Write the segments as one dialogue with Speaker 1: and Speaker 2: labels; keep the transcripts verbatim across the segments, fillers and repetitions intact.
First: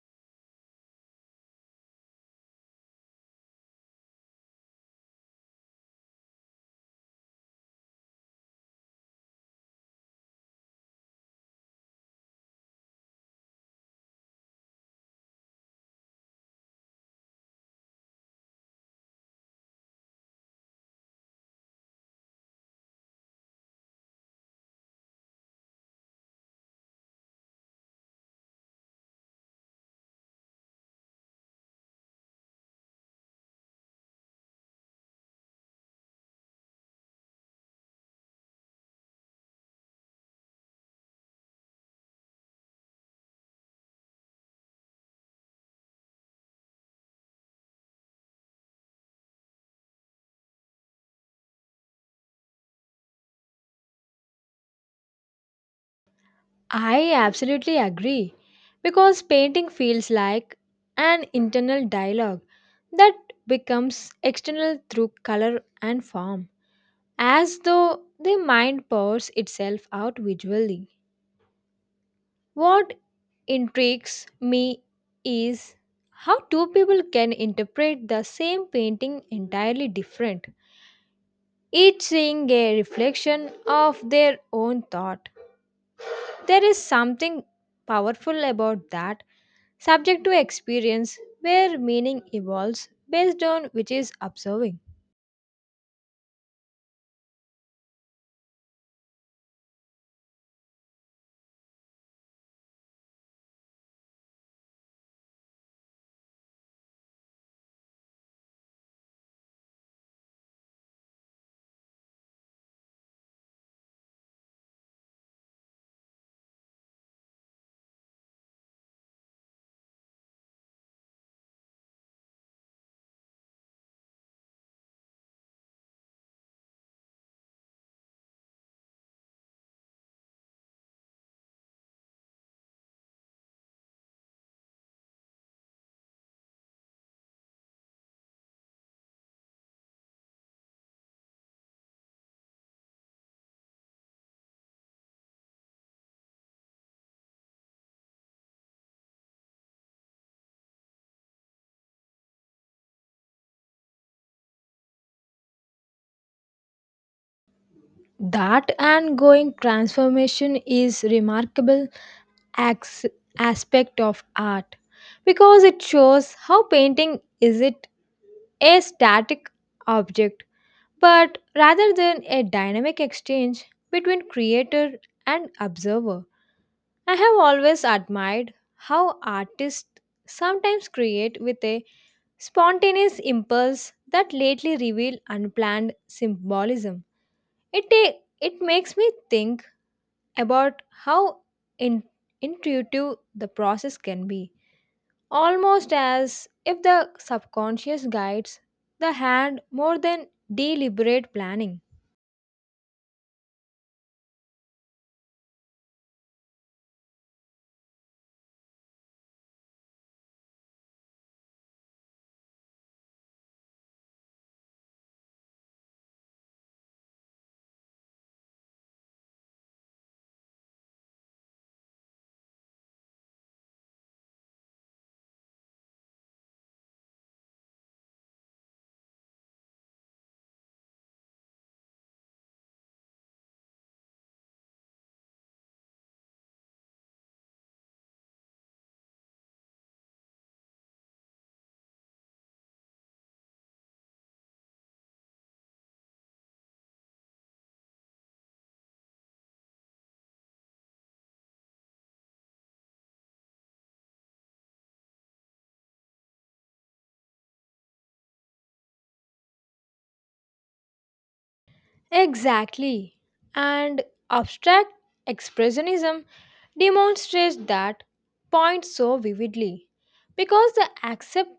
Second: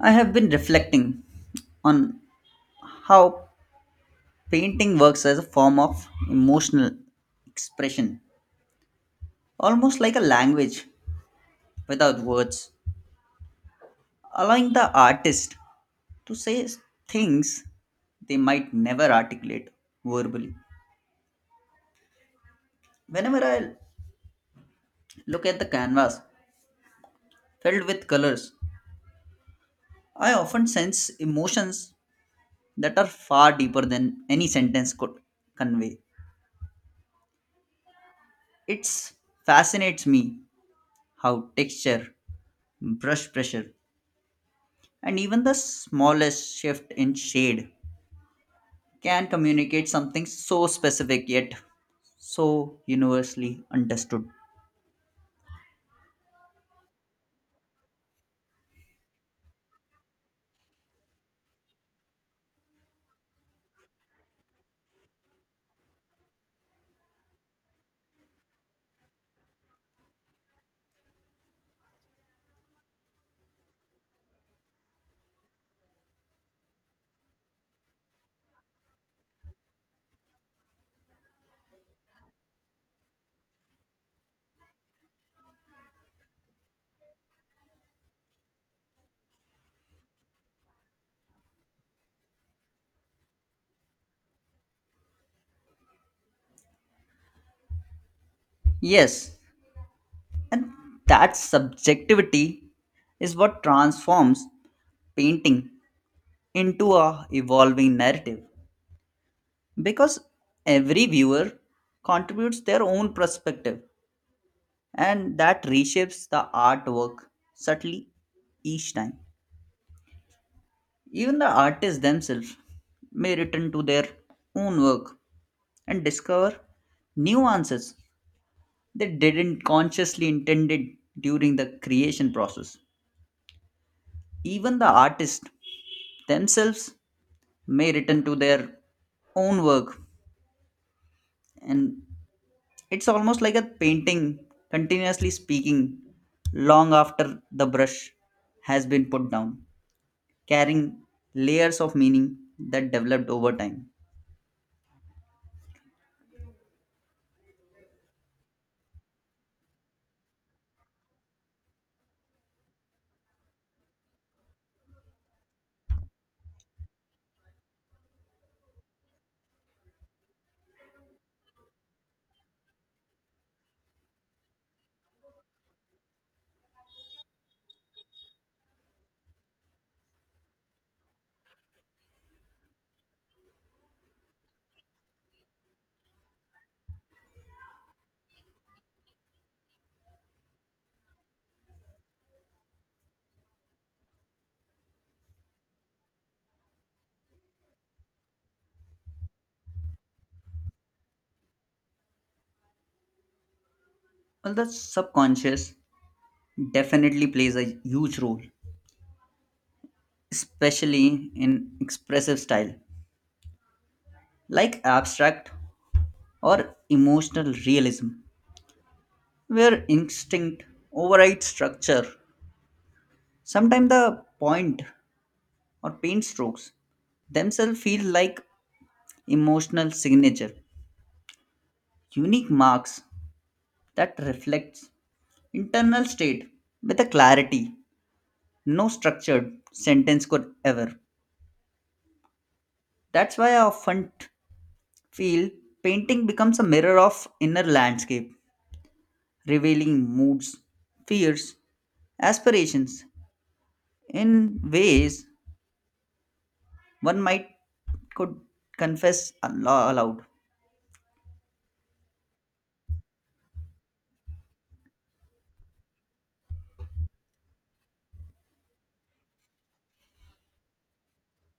Speaker 1: I have been reflecting on how painting works as a form of emotional expression, almost like a language without words, allowing the artist to say things they might never articulate verbally. Whenever I look at the canvas filled with colors, I often sense emotions that are far deeper than any sentence could convey. It fascinates me how texture, brush pressure, and even the smallest shift in shade can communicate something so specific yet so universally understood.
Speaker 2: I absolutely agree because painting feels like an internal dialogue that becomes external through color and form, as though the mind pours itself out visually. What intrigues me is how two people can interpret the same painting entirely different, each seeing a reflection of their own thought. There is something powerful about that subject to experience where meaning evolves based on which is observing.
Speaker 1: Yes, and that subjectivity is what transforms painting into a evolving narrative because every viewer contributes their own perspective and that reshapes the artwork subtly each time. Even the artists themselves may return to their own work and discover new answers they didn't consciously intended during the creation process. Even the artists themselves may return to their own work and it's almost like a painting continuously speaking long after the brush has been put down, carrying layers of meaning that developed over time.
Speaker 2: That ongoing transformation is remarkable acts aspect of art because it shows how painting is it a static object but rather than a dynamic exchange between creator and observer. I have always admired how artists sometimes create with a spontaneous impulse that lately reveal unplanned symbolism. It, ta- it makes me think about how in- intuitive the process can be, almost as if the subconscious guides the hand more than deliberate planning.
Speaker 1: Well, the subconscious definitely plays a huge role, especially in expressive style like abstract or emotional realism, where instinct overrides structure. Sometimes the point or paint strokes themselves feel like emotional signature, unique marks that reflects internal state with a clarity no structured sentence could ever. That's why I often feel painting becomes a mirror of inner landscape, revealing moods, fears, aspirations in ways one might could confess alo- aloud.
Speaker 2: Exactly. And abstract expressionism demonstrates that point so vividly because the accept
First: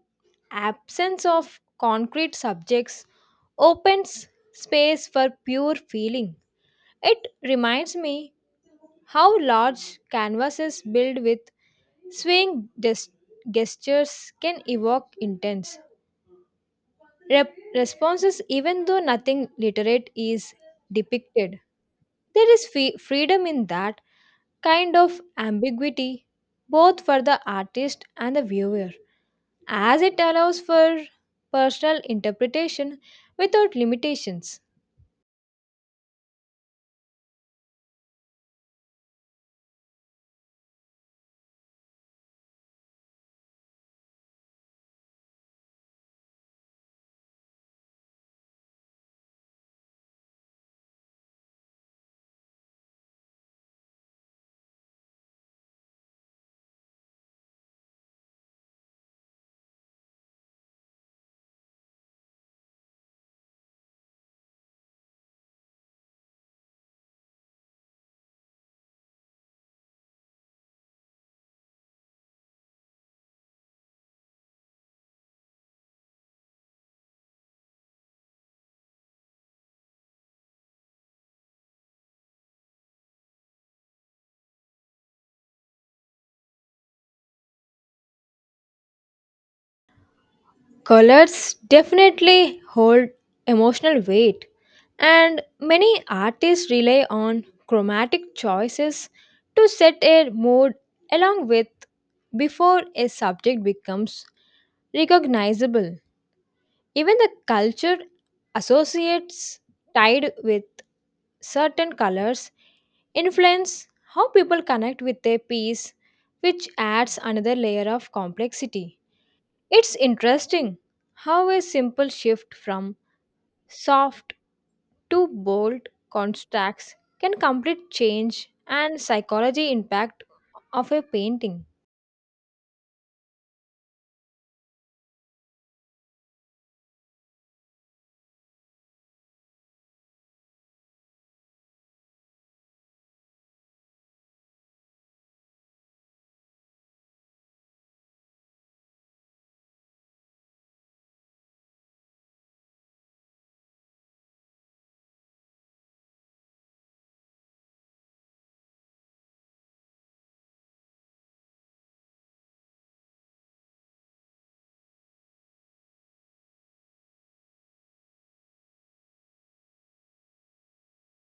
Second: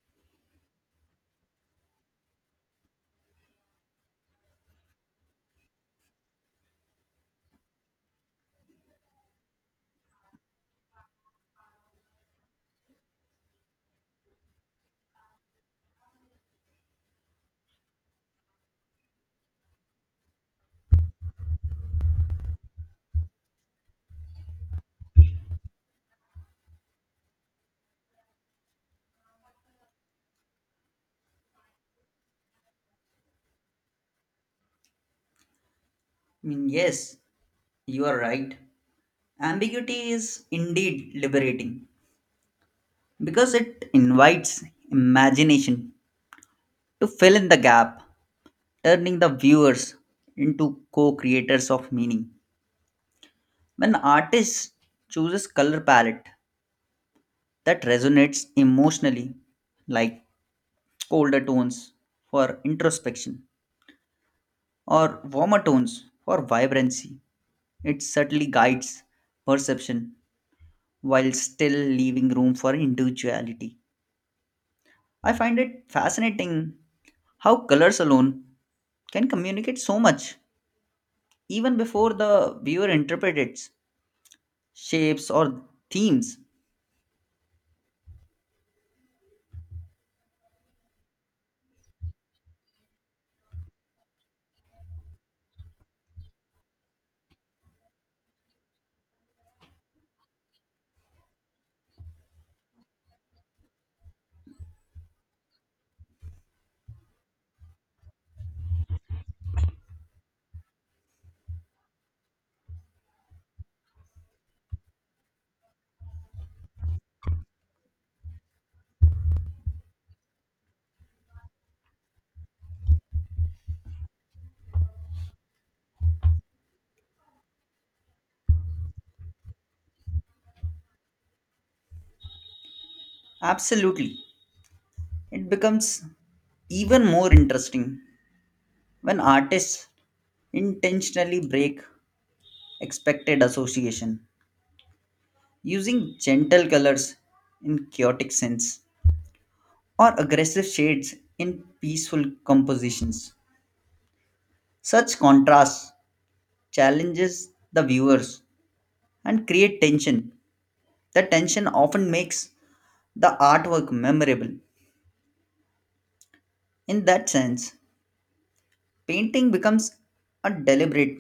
Speaker 2: absence of concrete subjects opens space for pure feeling. It reminds me how large canvases built with swaying des- gestures can evoke intense rep- responses even though nothing literate is depicted. There is fe- freedom in that kind of ambiguity, both for the artist and the viewer, as it allows for personal interpretation without limitations.
Speaker 1: I mean, yes, you are right. Ambiguity is indeed liberating because it invites imagination to fill in the gap, turning the viewers into co creators of meaning. When artists chooses color palette that resonates emotionally, like colder tones for introspection or warmer tones for vibrancy. It subtly guides perception while still leaving room for individuality. I find it fascinating how colors alone can communicate so much even before the viewer interprets shapes or themes.
Speaker 2: Colors definitely hold emotional weight, and many artists rely on chromatic choices to set a mood along with before a subject becomes recognizable. Even the culture associates tied with certain colors influence how people connect with their piece, which adds another layer of complexity. It's interesting how a simple shift from soft to bold contrasts can complete change and psychology impact of a painting.
Speaker 1: Absolutely. It becomes even more interesting when artists intentionally break expected association using gentle colors in chaotic scents or aggressive shades in peaceful compositions such contrast challenges the viewers and create tension the tension often makes the artwork memorable in that sense painting becomes a deliberate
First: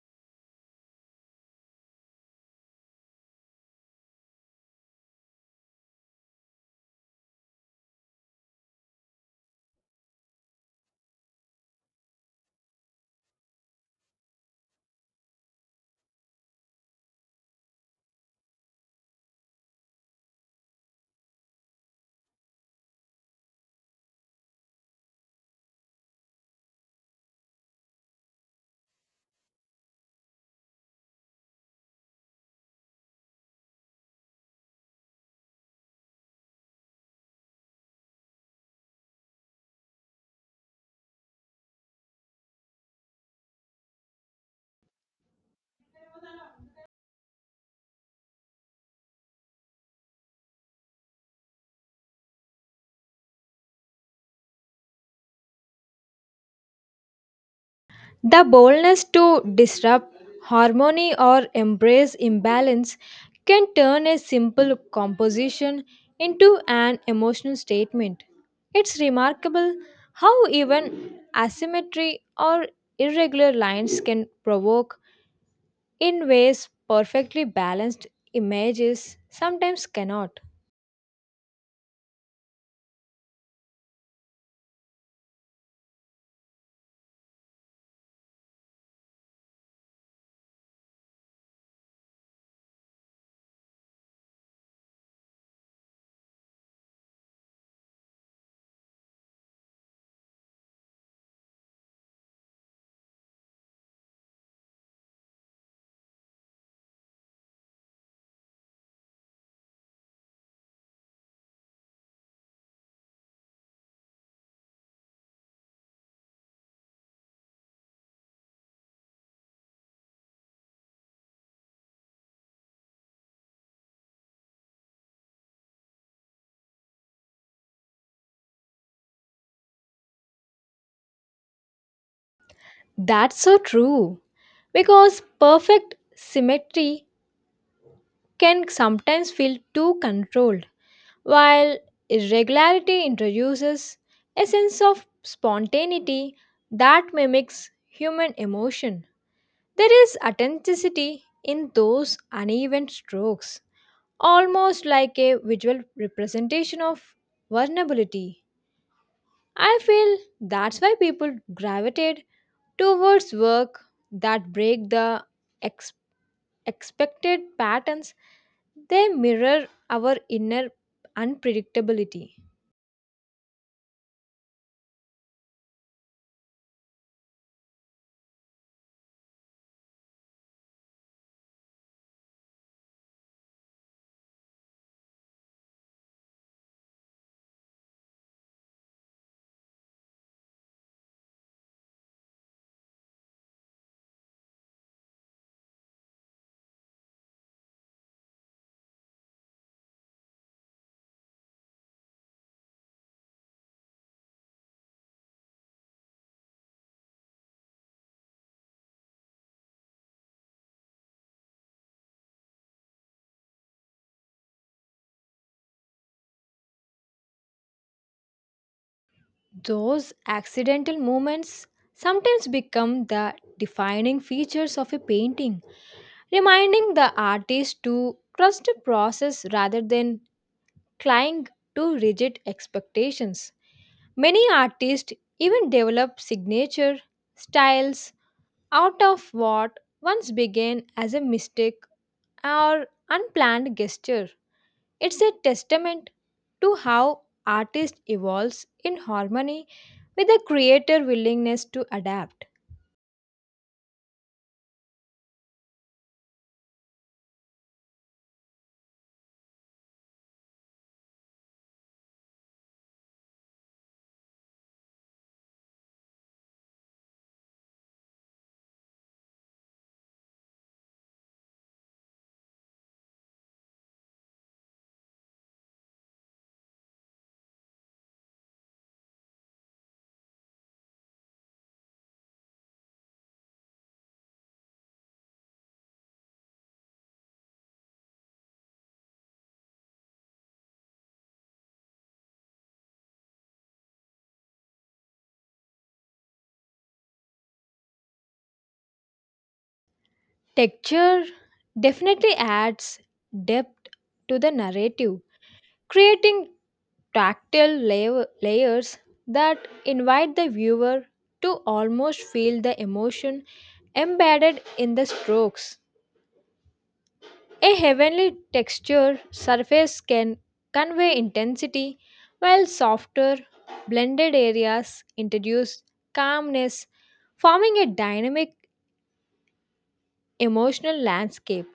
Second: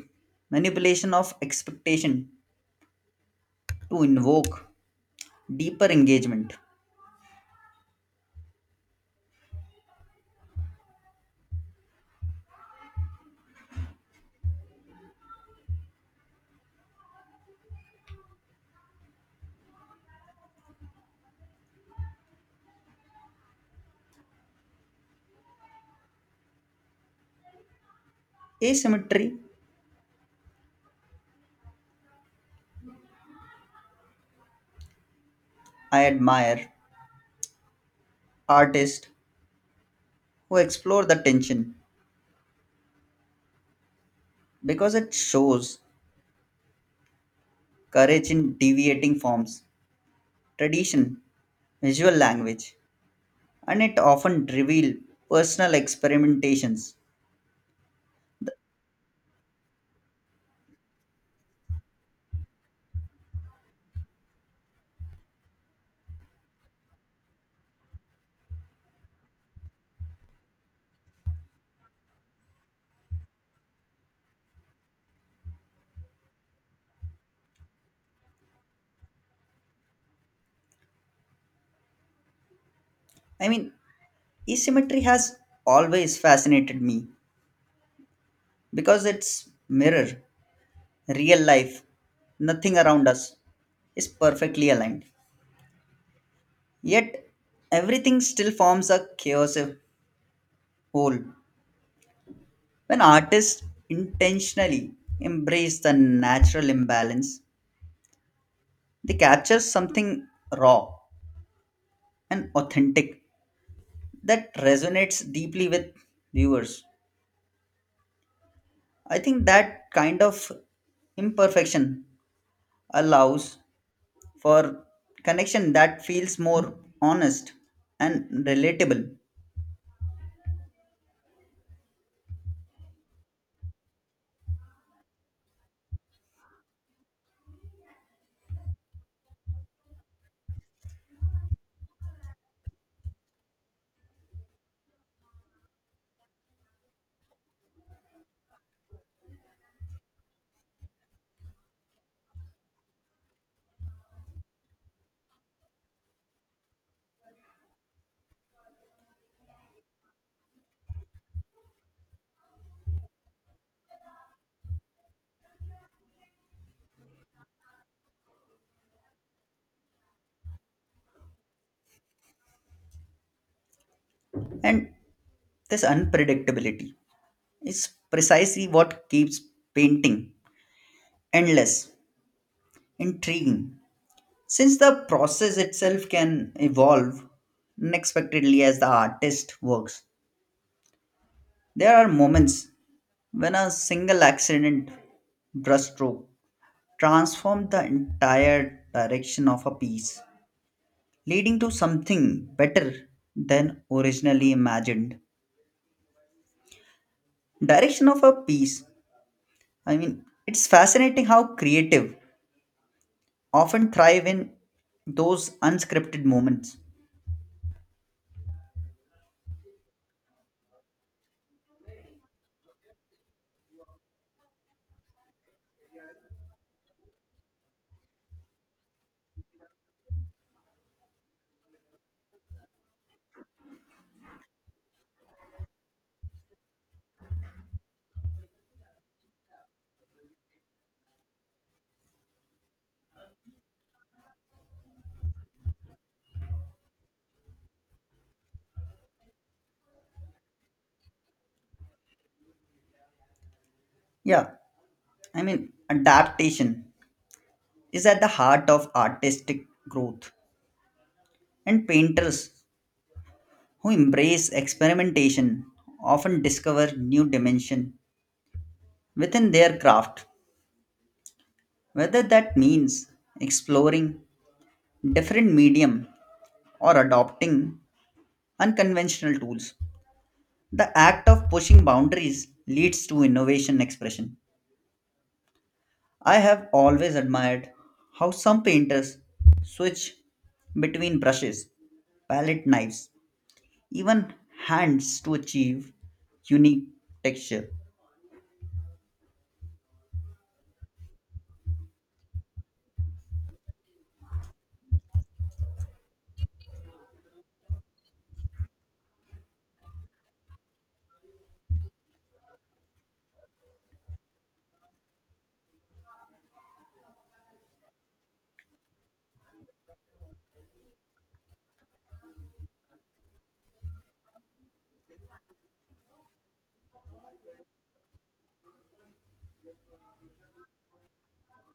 Speaker 1: manipulation of expectation to invoke deeper engagement asymmetry I admire artists who explore the tension because it shows courage in deviating forms, tradition, visual language, and it often reveals personal experimentations.
Speaker 2: The boldness to disrupt harmony or embrace imbalance can turn a simple composition into an emotional statement. It's remarkable how even asymmetry or irregular lines can provoke, in ways perfectly balanced images sometimes cannot.
Speaker 1: I mean, asymmetry has always fascinated me because it's mirror, real life, nothing around us is perfectly aligned. Yet everything still forms a cohesive whole. When artists intentionally embrace the natural imbalance, they capture something raw and authentic that resonates deeply with viewers. I think that kind of imperfection allows for connection that feels more honest and relatable.
Speaker 2: That's so true, because perfect symmetry can sometimes feel too controlled while irregularity introduces a sense of spontaneity that mimics human emotion. There is authenticity in those uneven strokes, almost like a visual representation of vulnerability. I feel that's why people gravitate towards work that break the ex- expected patterns, they mirror our inner unpredictability.
Speaker 1: And this unpredictability is precisely what keeps painting endless, intriguing, since the process itself can evolve unexpectedly as the artist works, there are moments when a single accident brushstroke transforms the entire direction of a piece, leading to something better than originally imagined. Direction of a piece, I mean, it's fascinating how creative often thrive in those unscripted moments.
Speaker 2: Those accidental moments sometimes become the defining features of a painting, reminding the artist to trust the process rather than cling to rigid expectations. Many artists even develop signature styles out of what once began as a mistake or unplanned gesture. It's a testament to how artist evolves in harmony with the creator willingness to adapt.
Speaker 1: Yeah, I mean, adaptation is at the heart of artistic growth, and painters who embrace experimentation often discover new dimension within their craft, whether that means exploring different medium or adopting unconventional tools. The act of pushing boundaries leads to innovation expression. I have always admired how some painters switch between brushes, palette knives, even hands to achieve unique texture.
Speaker 2: Texture definitely adds depth to the narrative, creating tactile layer- layers that invite the viewer to almost feel the emotion embedded in the strokes. A heavenly texture surface can convey intensity, while softer, blended areas introduce calmness, forming a dynamic emotional landscape.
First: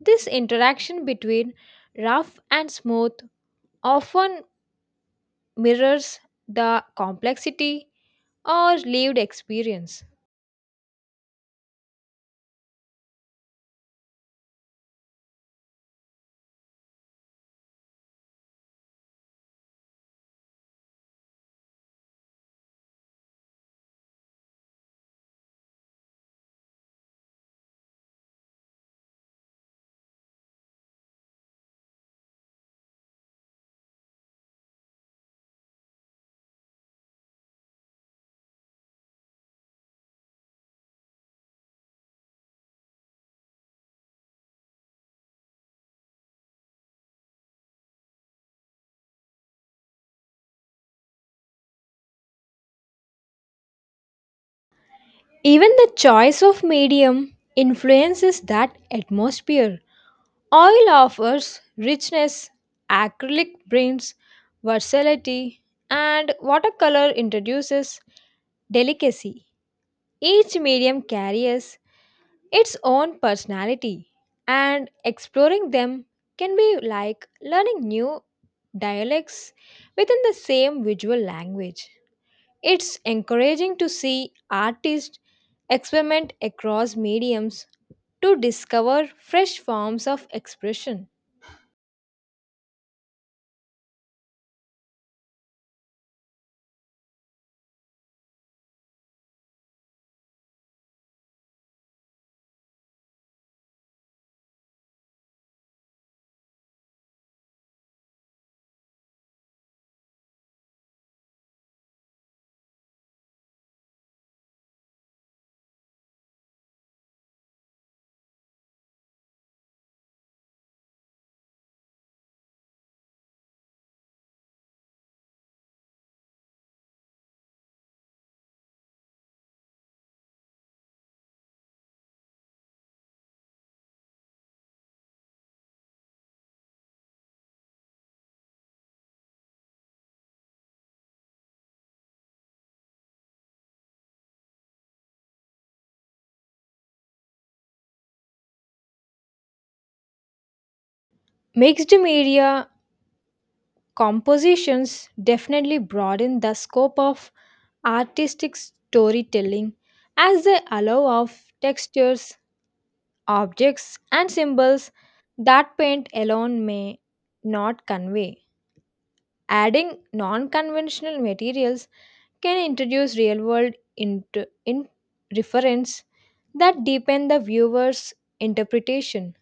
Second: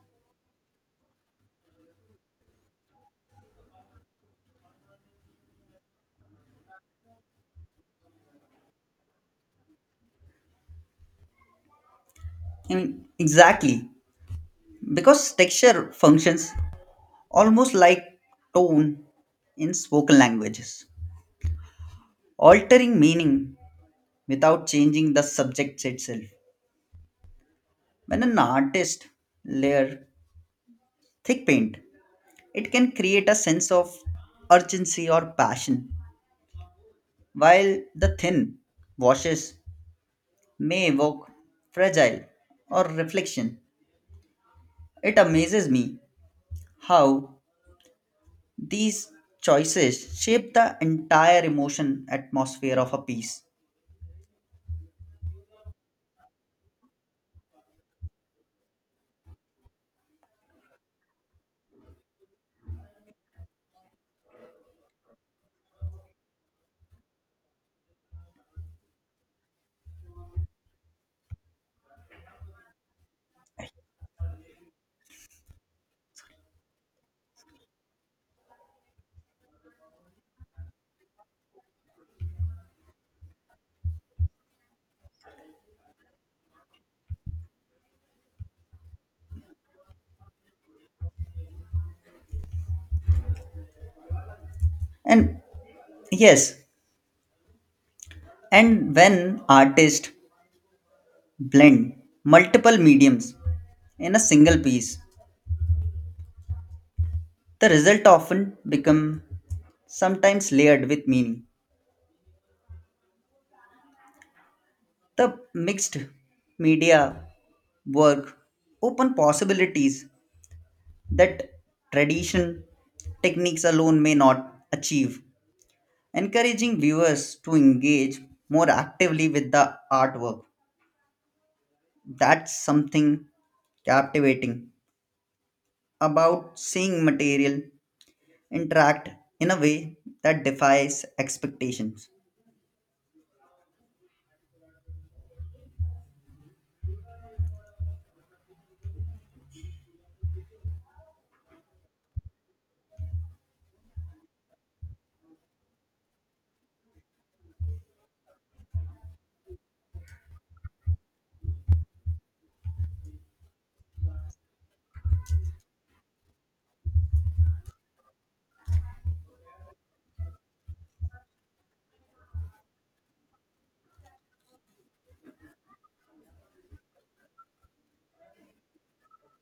Speaker 2: This interaction between rough and smooth often mirrors the complexity or lived experience.
Speaker 1: I mean, exactly. Because texture functions almost like tone in spoken languages, altering meaning without changing the subject itself. When an artist layers thick paint, it can create a sense of urgency or passion, while the thin washes may evoke fragile or reflection. It amazes me how these choices shape the entire emotion atmosphere of a piece.
Speaker 2: Even the choice of medium influences that atmosphere. Oil offers richness, acrylic brings versatility, and watercolor introduces delicacy. Each medium carries its own personality, and exploring them can be like learning new dialects within the same visual language. It's encouraging to see artists experiment across mediums to discover fresh forms of expression.
Speaker 1: And yes, and when artists blend multiple mediums in a single piece, the result often become sometimes layered with meaning. The mixed media work open possibilities that tradition techniques alone may not achieve encouraging viewers to engage more actively with the artwork. That's something captivating about seeing material interact in a way that defies expectations.
Speaker 2: Mixed media compositions definitely broaden the scope of artistic storytelling as they allow of textures, objects, and symbols that paint alone may not convey. Adding non conventional materials can introduce real world into in reference that deepen the viewer's interpretation.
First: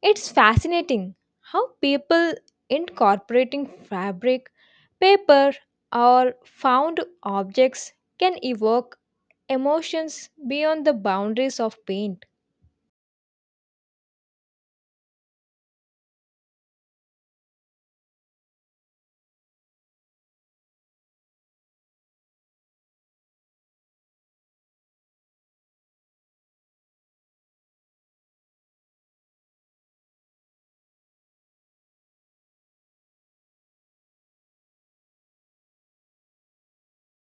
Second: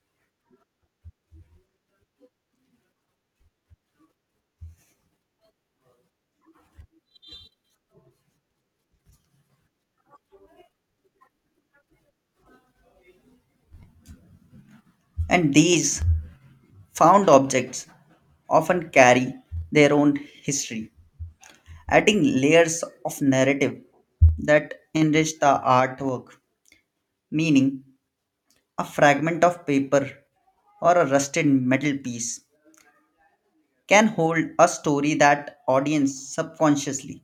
Speaker 2: It's fascinating how people incorporating fabric, paper, or found objects can evoke emotions beyond the boundaries of paint.
Speaker 1: And these found objects often carry their own history, adding layers of narrative that enrich the artwork, meaning a fragment of paper or a rusted metal piece can hold a story that audience subconsciously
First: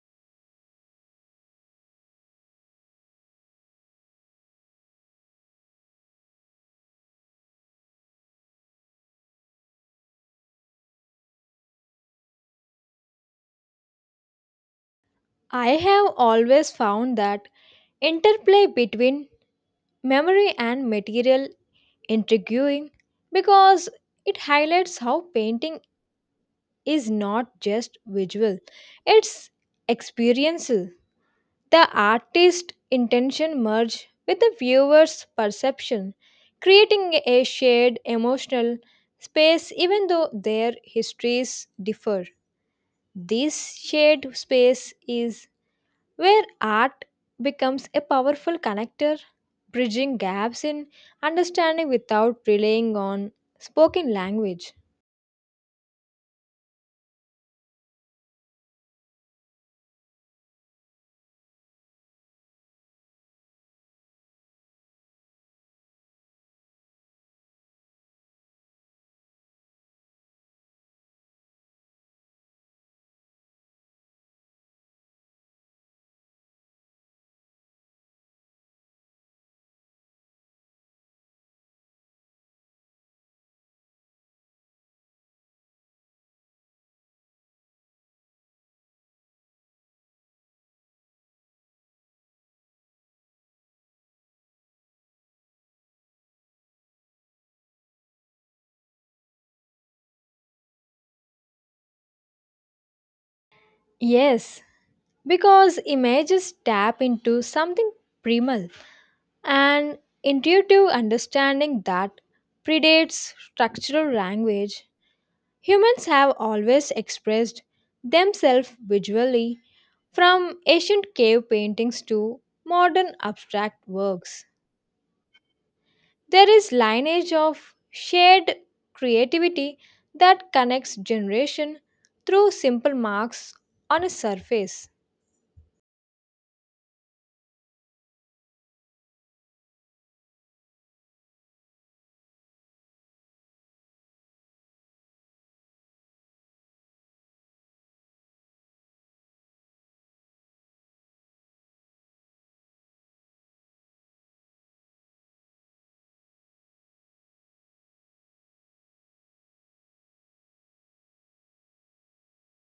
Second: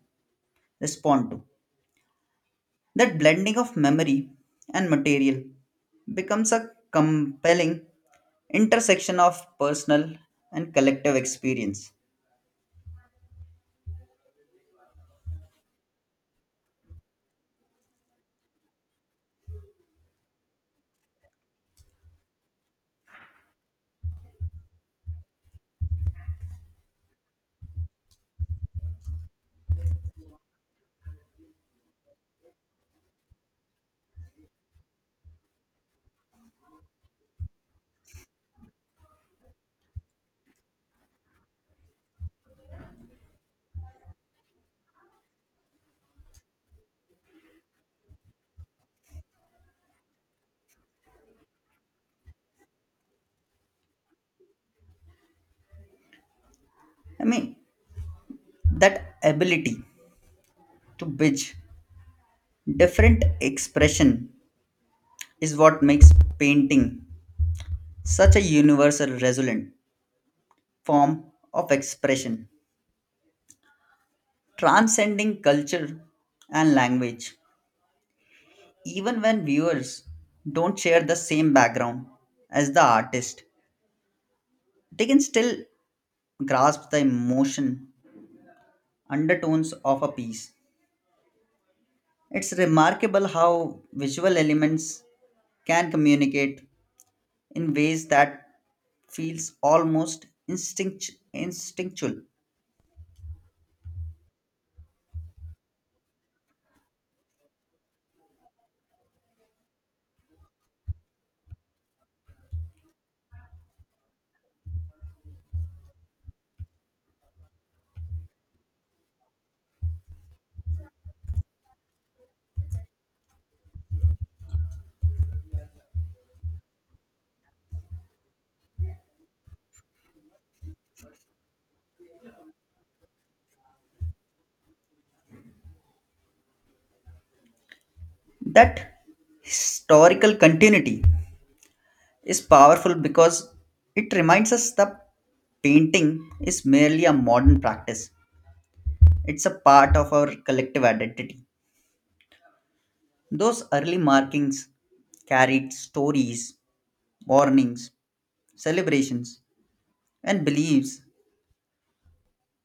Speaker 1: respond to. That blending of memory and material becomes a compelling intersection of personal and collective experience.
Speaker 2: I have always found that interplay between memory and material intriguing because it highlights how painting is not just visual, it's experiential. The artist's intention merges with the viewer's perception, creating a shared emotional space even though their histories differ. This shared space is where art becomes a powerful connector, bridging gaps in understanding without relying on spoken language.
Speaker 1: I mean, that ability to bridge different expression is what makes painting such a universal resonant form of expression, transcending culture and language. Even when viewers don't share the same background as the artist, they can still grasp the emotion undertones of a piece. It's remarkable how visual elements can communicate in ways that feels almost instinct, instinctual.
Speaker 2: Yes, because images tap into something primal, an intuitive understanding that predates structural language. Humans have always expressed themselves visually, from ancient cave paintings to modern abstract works. There is lineage of shared creativity that connects generation through simple marks on a surface.
Speaker 1: That historical continuity is powerful because it reminds us the painting is merely a modern practice it's a part of our collective identity. Those early markings carried stories, warnings, celebrations, and beliefs,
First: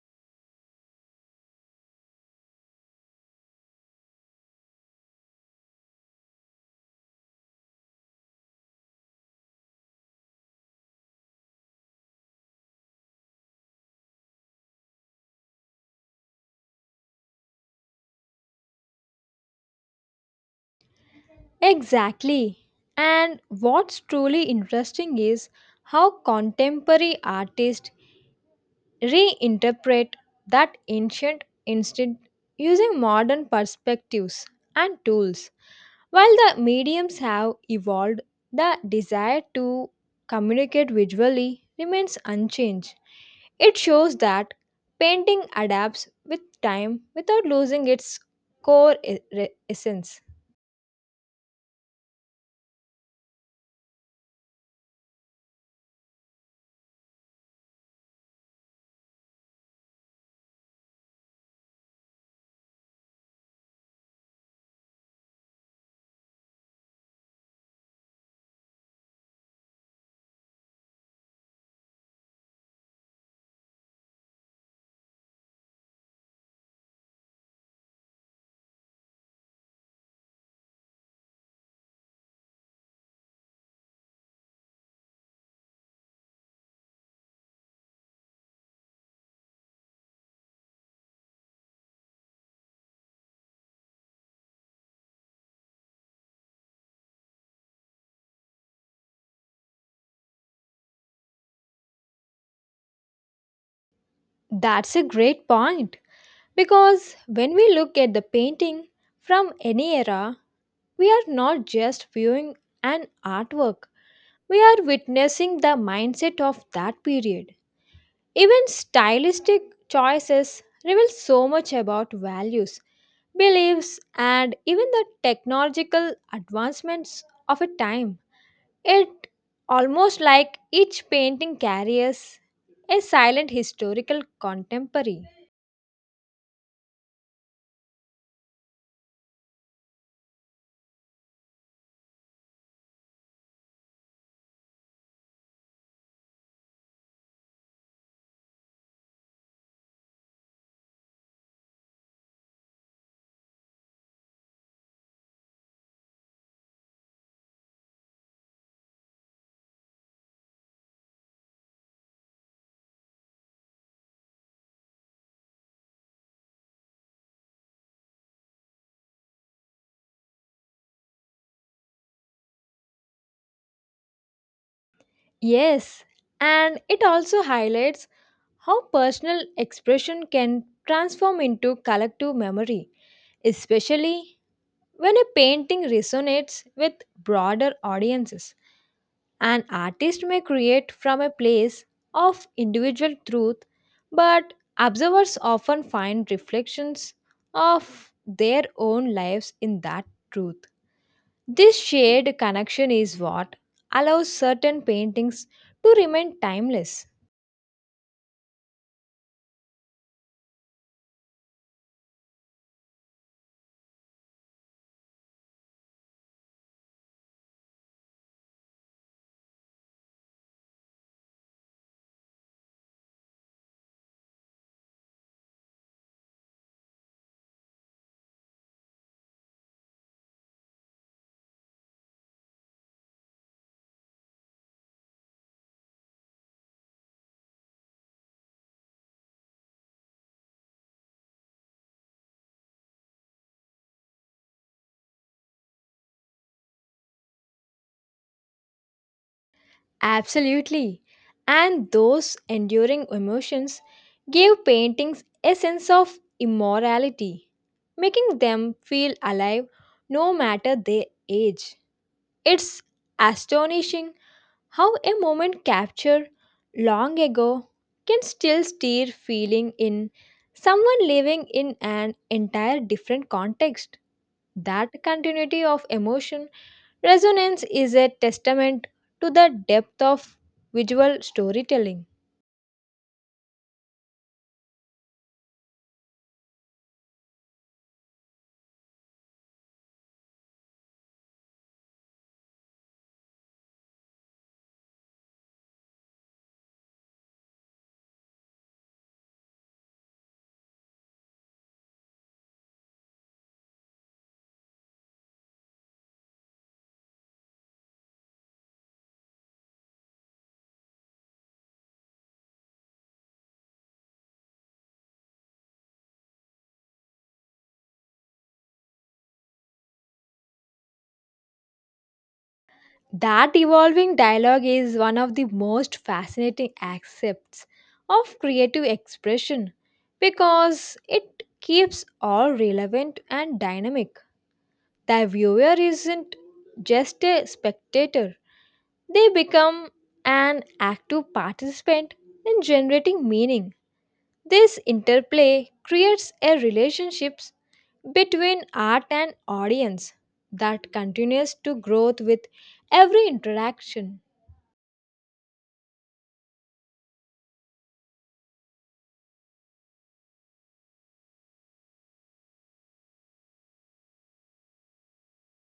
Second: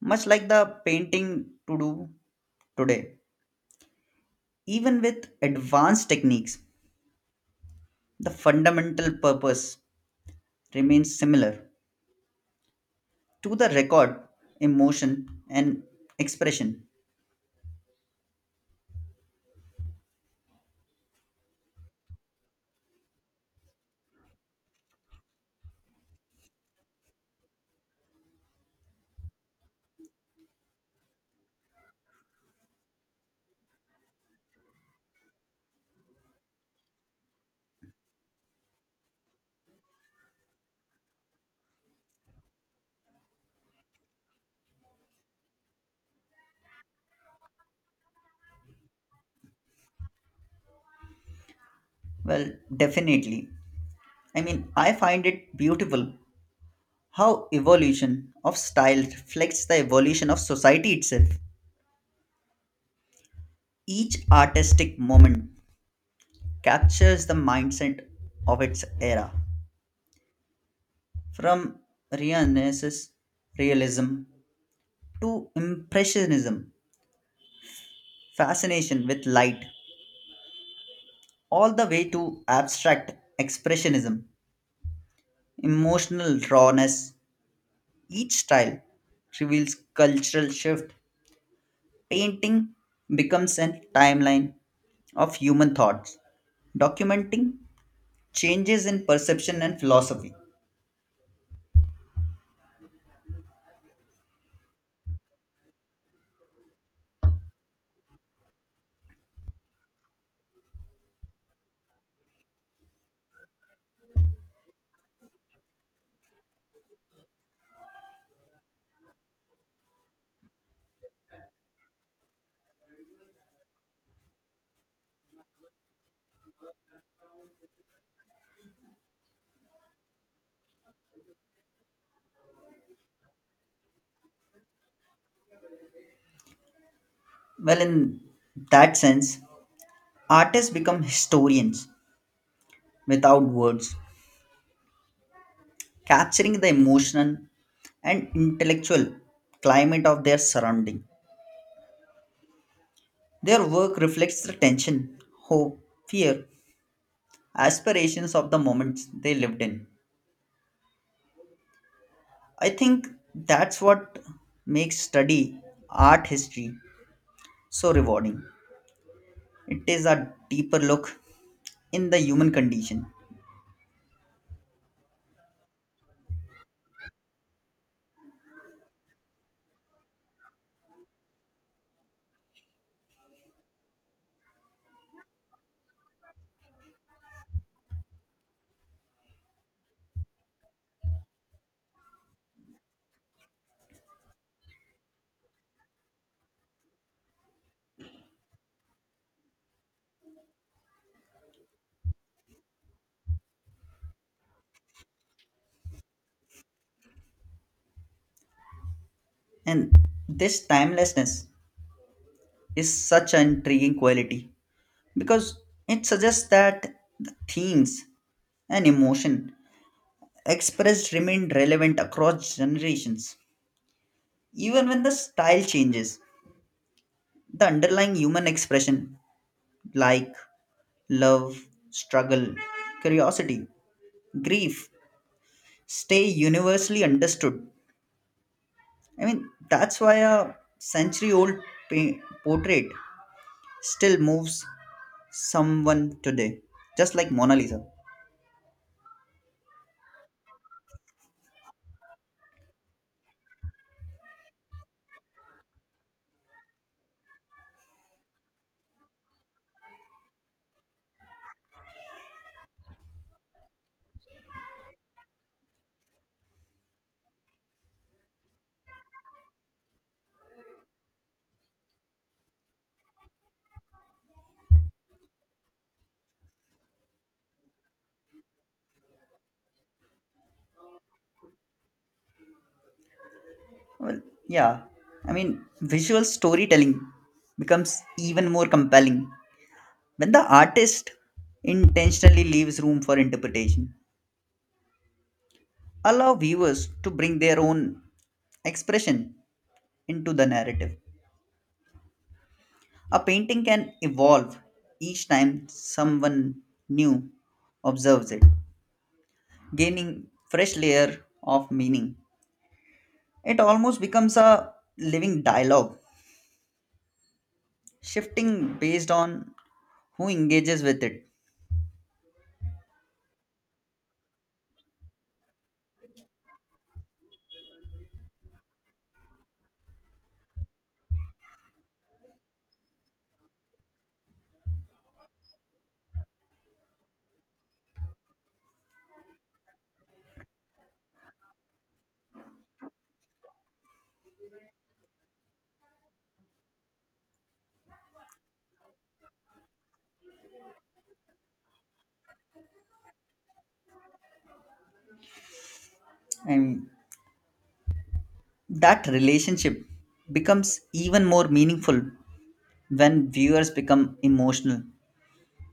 Speaker 1: much like the painting to do today. Even with advanced techniques, the fundamental purpose remains similar to the record, emotion, and expression.
Speaker 2: Exactly. And what's truly interesting is how contemporary artists reinterpret that ancient instinct using modern perspectives and tools. While the mediums have evolved, the desire to communicate visually remains unchanged. It shows that painting adapts with time without losing its core e- re- essence.
Speaker 1: Well, definitely. I mean, I find it beautiful how evolution of style reflects the evolution of society itself. Each artistic moment captures the mindset of its era, from Renaissance realism to Impressionism, fascination with light, all the way to abstract expressionism, emotional rawness. Each style reveals cultural shift. Painting becomes a timeline of human thoughts, documenting changes in perception and philosophy.
Speaker 2: That's a great point because when we look at the painting from any era, we are not just viewing an artwork, we are witnessing the mindset of that period. Even stylistic choices reveal so much about values, beliefs, and even the technological advancements of a time. It almost like each painting carries a silent historical contemporary.
Speaker 1: Well, in that sense, artists become historians without words, capturing the emotional and intellectual climate of their surrounding. Their work reflects the tension, hope, fear, aspirations of the moments they lived in. I think that's what makes study art history so rewarding. It is a deeper look in the human condition,
Speaker 2: Yes, and it also highlights how personal expression can transform into collective memory, especially when a painting resonates with broader audiences. An artist may create from a place of individual truth, but observers often find reflections of their own lives in that truth. This shared connection is what allows certain paintings to remain timeless.
Speaker 1: and this timelessness is such an intriguing quality because it suggests that the themes and emotion expressed remain relevant across generations. Even when the style changes, the underlying human expression like love, struggle, curiosity, grief stay universally understood. I mean, that's why a century old pa- portrait still moves someone today, just like Mona Lisa.
Speaker 2: Absolutely. And those enduring emotions gave paintings a sense of immorality, making them feel alive no matter their age. It's astonishing how a moment captured long ago can still stir feeling in someone living in an entire different context. That continuity of emotion resonance is a testament to the depth of visual storytelling.
Speaker 1: Well, yeah. I mean, visual storytelling becomes even more compelling when the artist intentionally leaves room for interpretation. Allow viewers to bring their own expression into the narrative. A painting can evolve each time someone new observes it, gaining fresh layer of meaning. It almost becomes a living dialogue, shifting based on who engages with it.
Speaker 2: That evolving dialogue is one of the most fascinating aspects of creative expression because it keeps all relevant and dynamic. The viewer isn't just a spectator, they become an active participant in generating meaning. This interplay creates a relationship between art and audience that continues to grow with every interaction.
Speaker 1: I mean, that relationship becomes even more meaningful when viewers become emotional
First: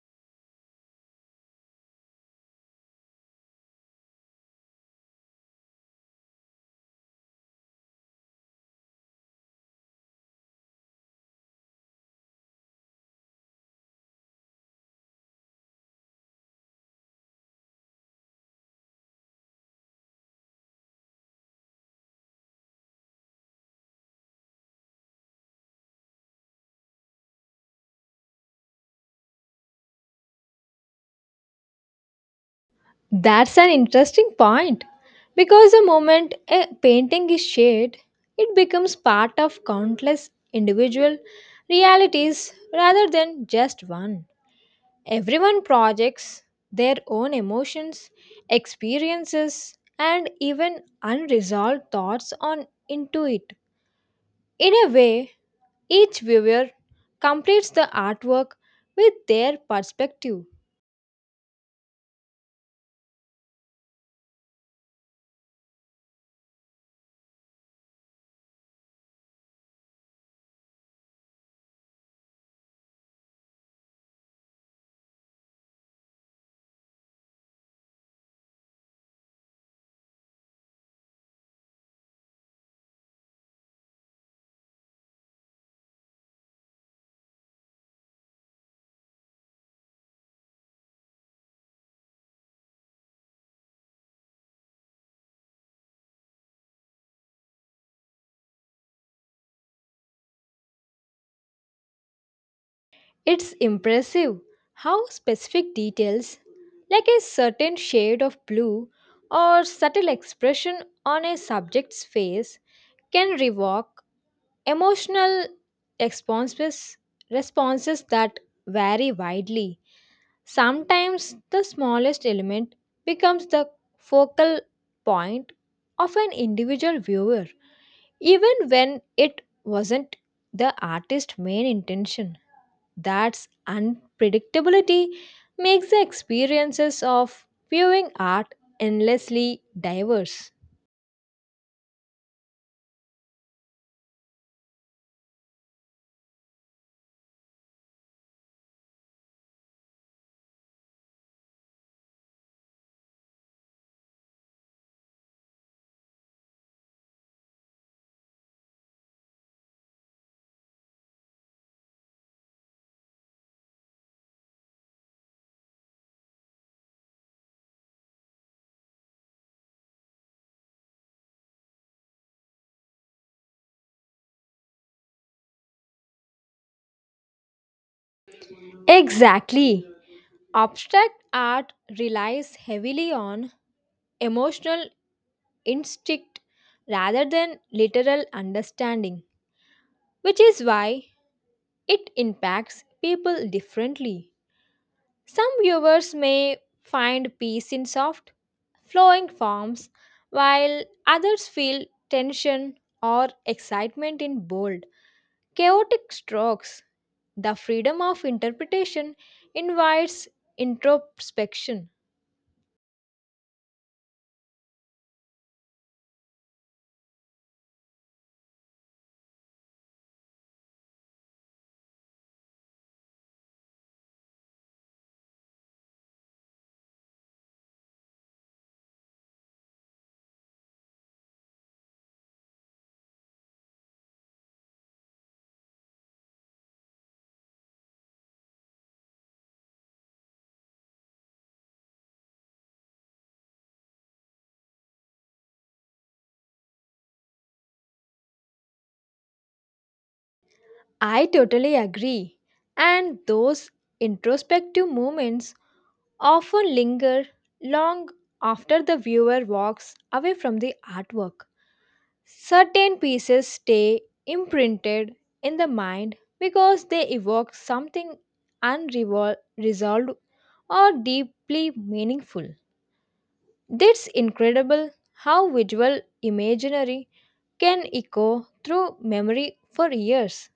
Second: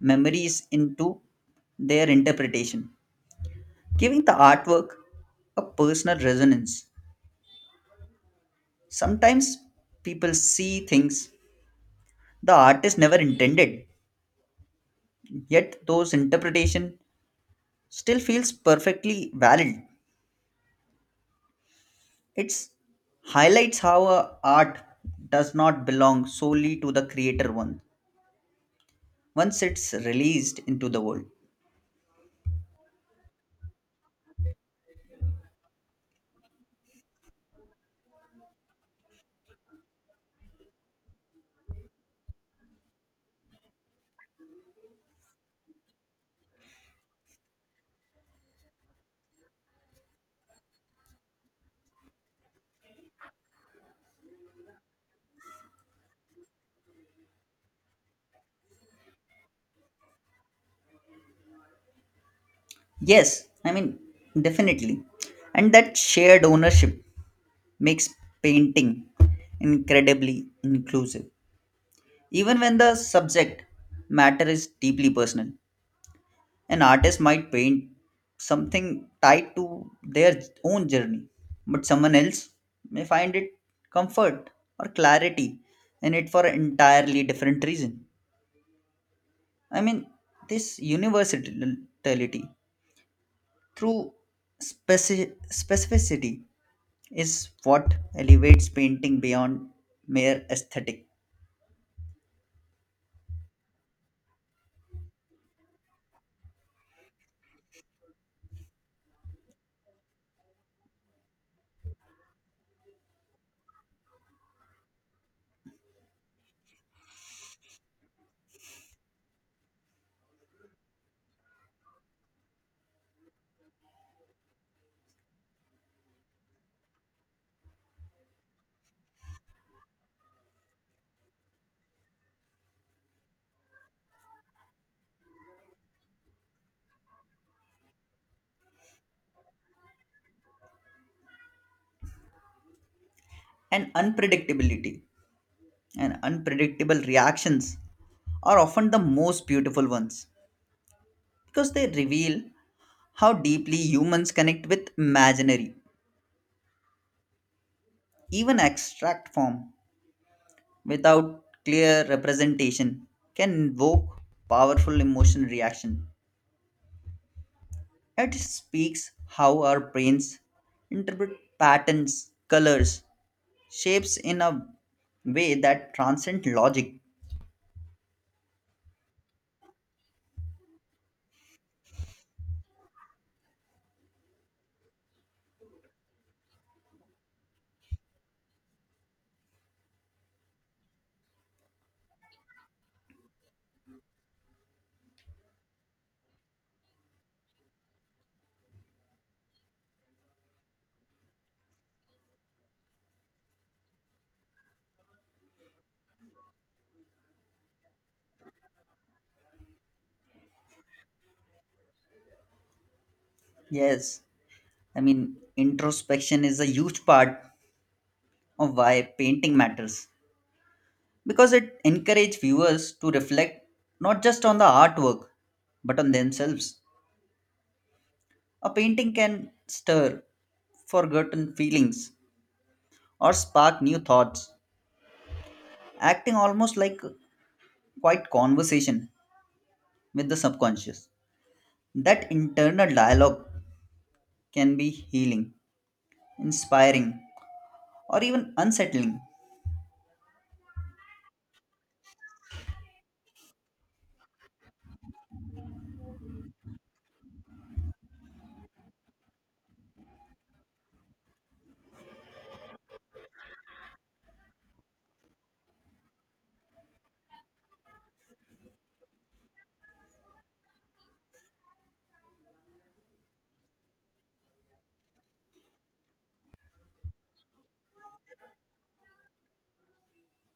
Speaker 1: memories into their interpretation, giving the artwork a personal resonance. Sometimes people see things the artist never intended, yet those interpretation still feels perfectly valid. It highlights how a art does not belong solely to the creator one once it's released into the world.
Speaker 2: That's an interesting point because the moment a painting is shared, it becomes part of countless individual realities rather than just one. Everyone projects their own emotions, experiences, and even unresolved thoughts on into it. In a way, each viewer completes the artwork with their perspective.
Speaker 1: Yes, I mean, definitely. And that shared ownership makes painting incredibly inclusive. Even when the subject matter is deeply personal, an artist might paint something tied to their own journey, but someone else may find it comfort or clarity in it for an entirely different reason. I mean, this universality through speci- specificity is what elevates painting beyond mere aesthetic
Speaker 2: It's impressive how specific details, like a certain shade of blue or subtle expression on a subject's face, can revoke emotional responses, responses that vary widely. Sometimes the smallest element becomes the focal point of an individual viewer, even when it wasn't the artist's main intention. That's unpredictability makes the experiences of viewing art endlessly diverse.
Speaker 1: and unpredictability. And unpredictable reactions are often the most beautiful ones because they reveal how deeply humans connect with imaginary, even abstract form, without clear representation, can invoke powerful emotion reaction. It speaks how our brains interpret patterns, colors, shapes in a way that transcend logic.
Speaker 2: Exactly. Abstract art relies heavily on emotional instinct rather than literal understanding, which is why it impacts people differently. Some viewers may find peace in soft, flowing forms, while others feel tension or excitement in bold, chaotic strokes. The freedom of interpretation invites introspection.
Speaker 1: Yes, I mean, introspection is a huge part of why painting matters because it encourages viewers to reflect not just on the artwork but on themselves. A painting can stir forgotten feelings or spark new thoughts, acting almost like a quiet conversation with the subconscious. That internal dialogue can be healing, inspiring, or even unsettling.
Speaker 2: I totally agree. And those introspective moments often linger long after the viewer walks away from the artwork. Certain pieces stay imprinted in the mind because they evoke something unresolved or deeply meaningful. It's incredible how visual imaginary can echo through memory for years.